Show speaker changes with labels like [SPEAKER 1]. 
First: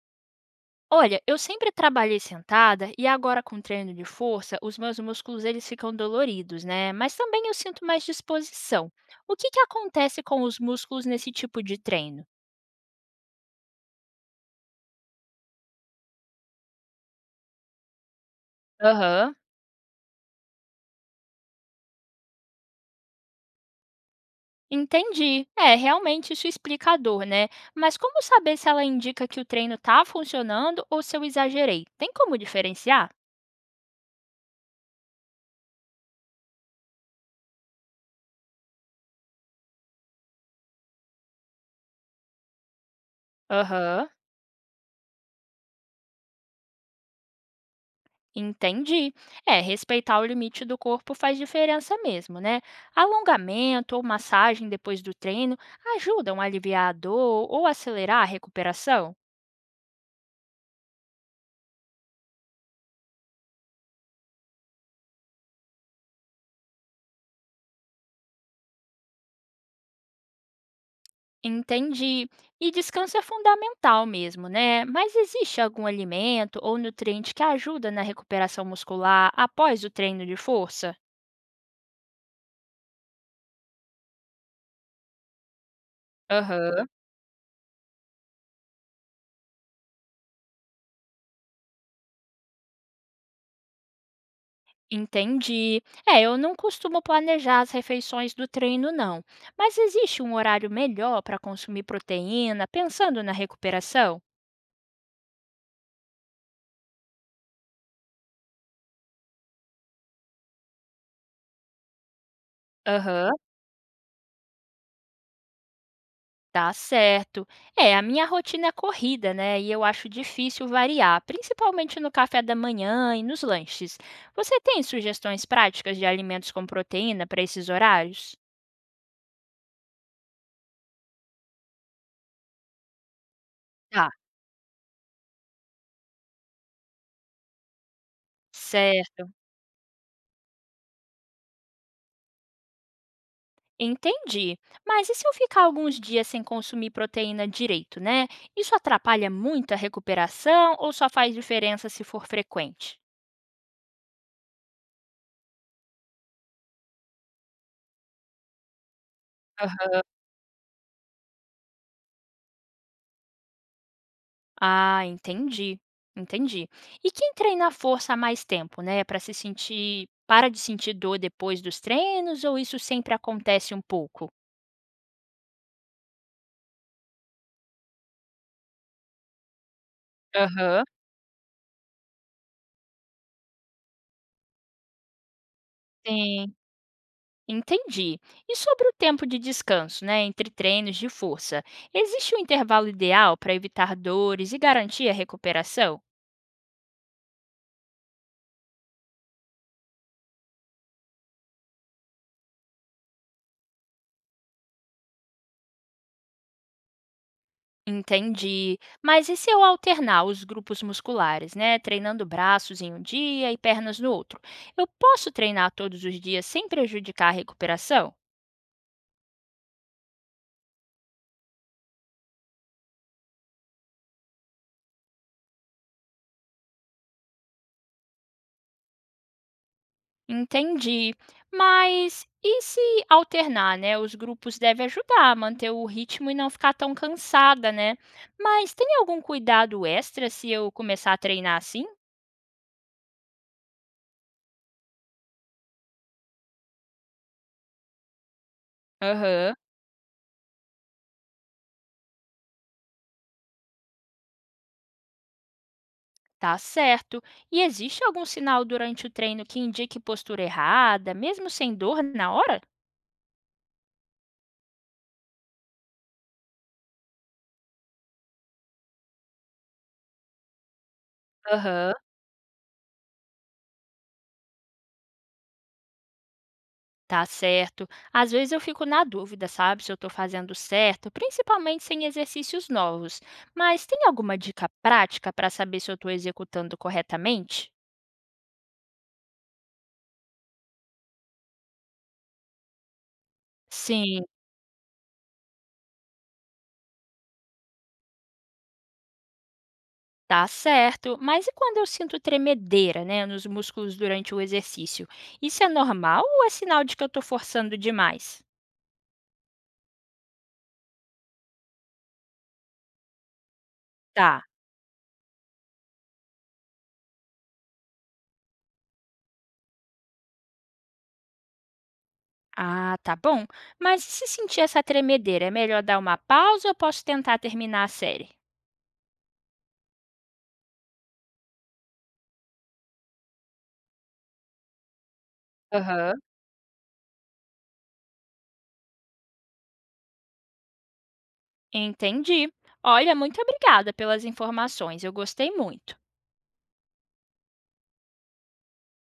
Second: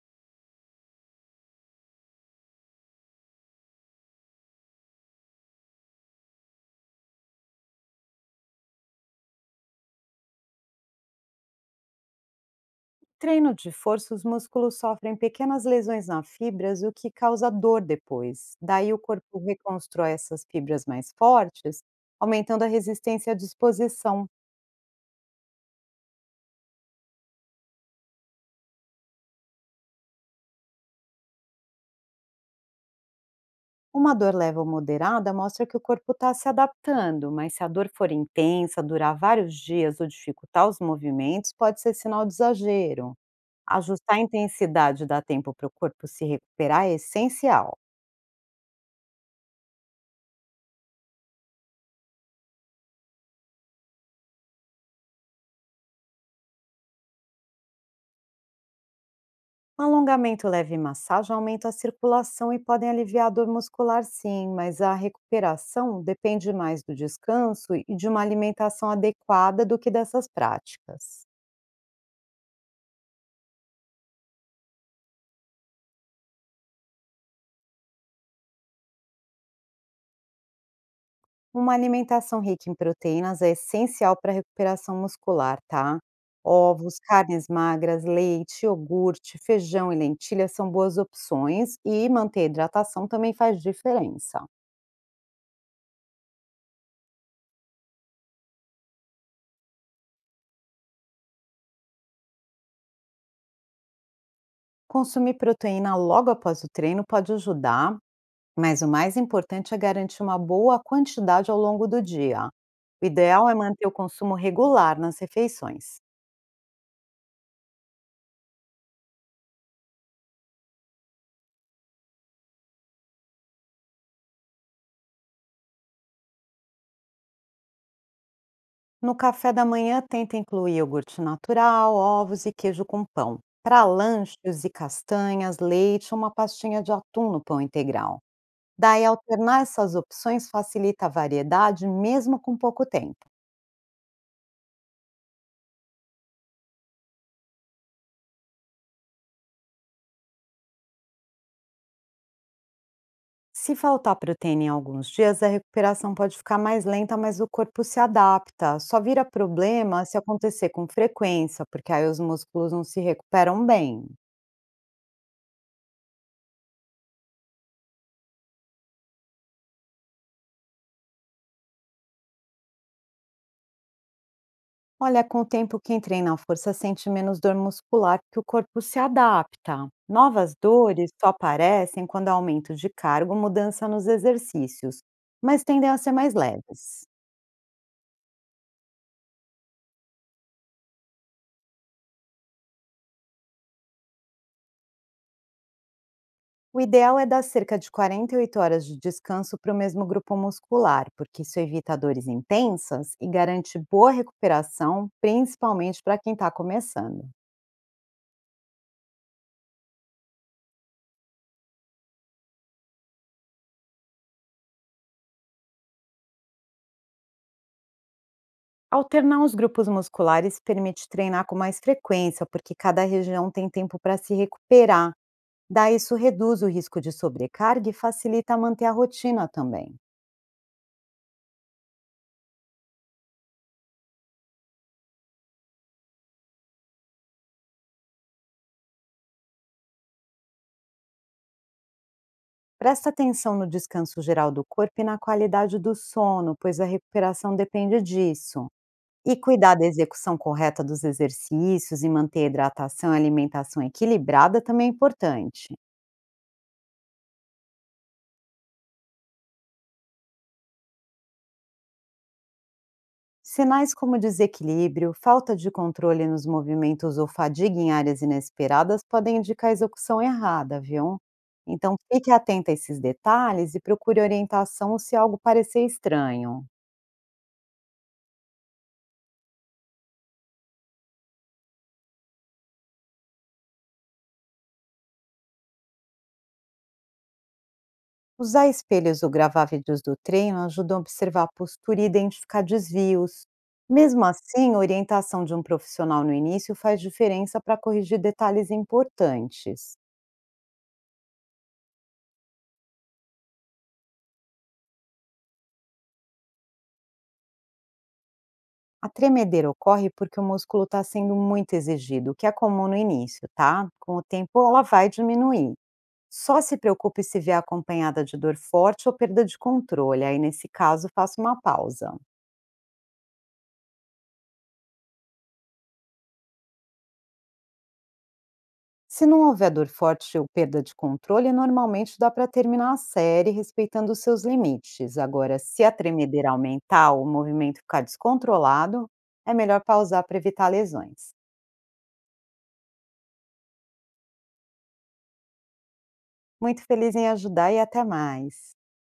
[SPEAKER 1] Olha, eu sempre trabalhei sentada e agora com treino de força, os meus músculos eles ficam doloridos, né? Mas também eu sinto mais disposição. O que acontece com os músculos nesse tipo de treino?
[SPEAKER 2] Treino de força, os músculos sofrem pequenas lesões na fibras, o que causa dor depois. Daí o
[SPEAKER 1] Aham.
[SPEAKER 2] corpo reconstrói essas fibras mais fortes, aumentando a resistência à disposição.
[SPEAKER 1] Entendi. É, realmente isso explica a dor, né? Mas como saber se ela indica que o treino tá funcionando ou se eu exagerei? Tem como diferenciar?
[SPEAKER 2] Uma dor leve ou moderada mostra que o corpo está se adaptando, mas se a dor for intensa, durar vários dias ou dificultar os movimentos, pode ser sinal de exagero.
[SPEAKER 1] Aham.
[SPEAKER 2] Ajustar a intensidade e dar tempo para o corpo se recuperar é essencial.
[SPEAKER 1] Entendi. É, respeitar o limite do corpo faz diferença mesmo, né? Alongamento ou massagem depois do treino ajudam a aliviar a dor ou acelerar a recuperação?
[SPEAKER 2] Um alongamento leve e massagem aumentam a circulação e podem aliviar a dor muscular, sim, mas a recuperação depende mais do descanso e de uma alimentação adequada do que dessas práticas.
[SPEAKER 1] Entendi. E descanso é fundamental mesmo, né? Mas existe algum alimento ou nutriente que ajuda na recuperação muscular após o treino de força?
[SPEAKER 2] Uma alimentação rica em proteínas é essencial para a recuperação muscular, tá?
[SPEAKER 1] Aham.
[SPEAKER 2] Ovos, carnes magras, leite, iogurte, feijão e lentilha são boas opções e manter a hidratação também faz diferença.
[SPEAKER 1] Entendi. É, eu não costumo planejar as refeições do treino, não. Mas existe um horário melhor para consumir proteína, pensando na recuperação?
[SPEAKER 2] Consumir proteína logo após o treino pode ajudar, mas o mais importante é garantir uma boa quantidade ao longo do dia. O
[SPEAKER 1] Aham,
[SPEAKER 2] ideal é manter o consumo regular nas refeições.
[SPEAKER 1] tá certo. É, a minha rotina é corrida, né? E eu acho difícil variar, principalmente no café da manhã e nos lanches. Você tem sugestões práticas de alimentos com proteína para esses horários?
[SPEAKER 2] No café da manhã, tenta incluir iogurte natural, ovos e queijo com pão. Para
[SPEAKER 1] Tá,
[SPEAKER 2] lanches e castanhas, leite ou uma pastinha de atum no pão integral. Daí,
[SPEAKER 1] certo.
[SPEAKER 2] alternar essas opções facilita a variedade, mesmo com pouco tempo.
[SPEAKER 1] Entendi. Mas e se eu ficar alguns dias sem consumir proteína direito, né? Isso atrapalha muito a recuperação ou só faz diferença se for frequente?
[SPEAKER 2] Se faltar proteína em alguns dias, a recuperação pode ficar mais lenta, mas o corpo se adapta. Só vira
[SPEAKER 1] Aham.
[SPEAKER 2] problema se acontecer com frequência, porque aí os músculos não se recuperam bem.
[SPEAKER 1] Ah, entendi. Entendi. E quem treina a força há mais tempo, né, para se sentir, para de sentir dor depois dos treinos ou isso sempre acontece um pouco?
[SPEAKER 2] Olha, com o tempo quem treina a força sente menos dor muscular, porque o corpo se adapta. Novas
[SPEAKER 1] Aham.
[SPEAKER 2] dores só aparecem quando há aumento de cargo, mudança nos exercícios, mas tendem a ser mais
[SPEAKER 1] Sim,
[SPEAKER 2] leves.
[SPEAKER 1] entendi. E sobre o tempo de descanso, né, entre treinos de força? Existe um intervalo ideal para evitar dores e garantir a recuperação?
[SPEAKER 2] O ideal é dar cerca de 48 horas de descanso para o mesmo grupo muscular, porque isso evita dores intensas e garante boa recuperação, principalmente para quem está começando.
[SPEAKER 1] Entendi. Mas e se eu alternar os grupos musculares, né? Treinando braços em um dia e pernas no outro? Eu posso treinar todos os dias sem prejudicar a recuperação?
[SPEAKER 2] Alternar os grupos musculares permite treinar com mais frequência, porque cada região tem tempo para se recuperar. Daí isso reduz o risco de sobrecarga e facilita manter a rotina também.
[SPEAKER 1] Entendi. Mas e se alternar, né? Os grupos devem ajudar a manter o ritmo e não ficar tão cansada, né? Mas tem algum cuidado extra se eu começar a treinar assim?
[SPEAKER 2] Presta atenção no descanso geral do corpo e na qualidade do sono, pois a recuperação depende disso. E
[SPEAKER 1] Aham,
[SPEAKER 2] cuidar da execução correta dos exercícios e manter a hidratação e alimentação equilibrada também é importante.
[SPEAKER 1] tá certo. E existe algum sinal durante o treino que indique postura errada, mesmo sem dor na hora?
[SPEAKER 2] Sinais como desequilíbrio, falta de controle nos movimentos ou fadiga em áreas inesperadas podem indicar a execução errada, viu?
[SPEAKER 1] Aham,
[SPEAKER 2] Então fique atento a esses detalhes e procure orientação se algo parecer estranho.
[SPEAKER 1] tá certo. Às vezes eu fico na dúvida, sabe, se eu tô fazendo certo, principalmente sem exercícios novos. Mas tem alguma dica prática para saber se eu tô executando corretamente?
[SPEAKER 2] Usar espelhos ou gravar vídeos do treino ajuda a observar a postura e identificar desvios.
[SPEAKER 1] Sim,
[SPEAKER 2] Mesmo assim, a orientação de um profissional no início faz diferença para corrigir detalhes importantes.
[SPEAKER 1] tá certo. Mas e quando eu sinto tremedeira, né, nos músculos durante o exercício? Isso é normal ou é sinal de que eu tô forçando demais?
[SPEAKER 2] A tremedeira ocorre porque o músculo está sendo muito exigido, o que é comum no início, tá? Com o
[SPEAKER 1] Tá.
[SPEAKER 2] tempo, ela vai diminuir. Só se preocupe se vier acompanhada de dor forte ou perda de controle, aí nesse caso, faça uma pausa.
[SPEAKER 1] Ah, tá bom. Mas e se sentir essa tremedeira, é melhor dar uma pausa ou eu posso tentar terminar a série?
[SPEAKER 2] Se não houver dor forte ou perda de controle, normalmente dá para terminar a série respeitando os seus limites. Agora, se a
[SPEAKER 1] Aham.
[SPEAKER 2] tremedeira aumentar ou o movimento ficar descontrolado, é melhor pausar para evitar lesões.
[SPEAKER 1] Entendi. Olha, muito obrigada pelas informações. Eu gostei muito.
[SPEAKER 2] Muito feliz em ajudar e até mais.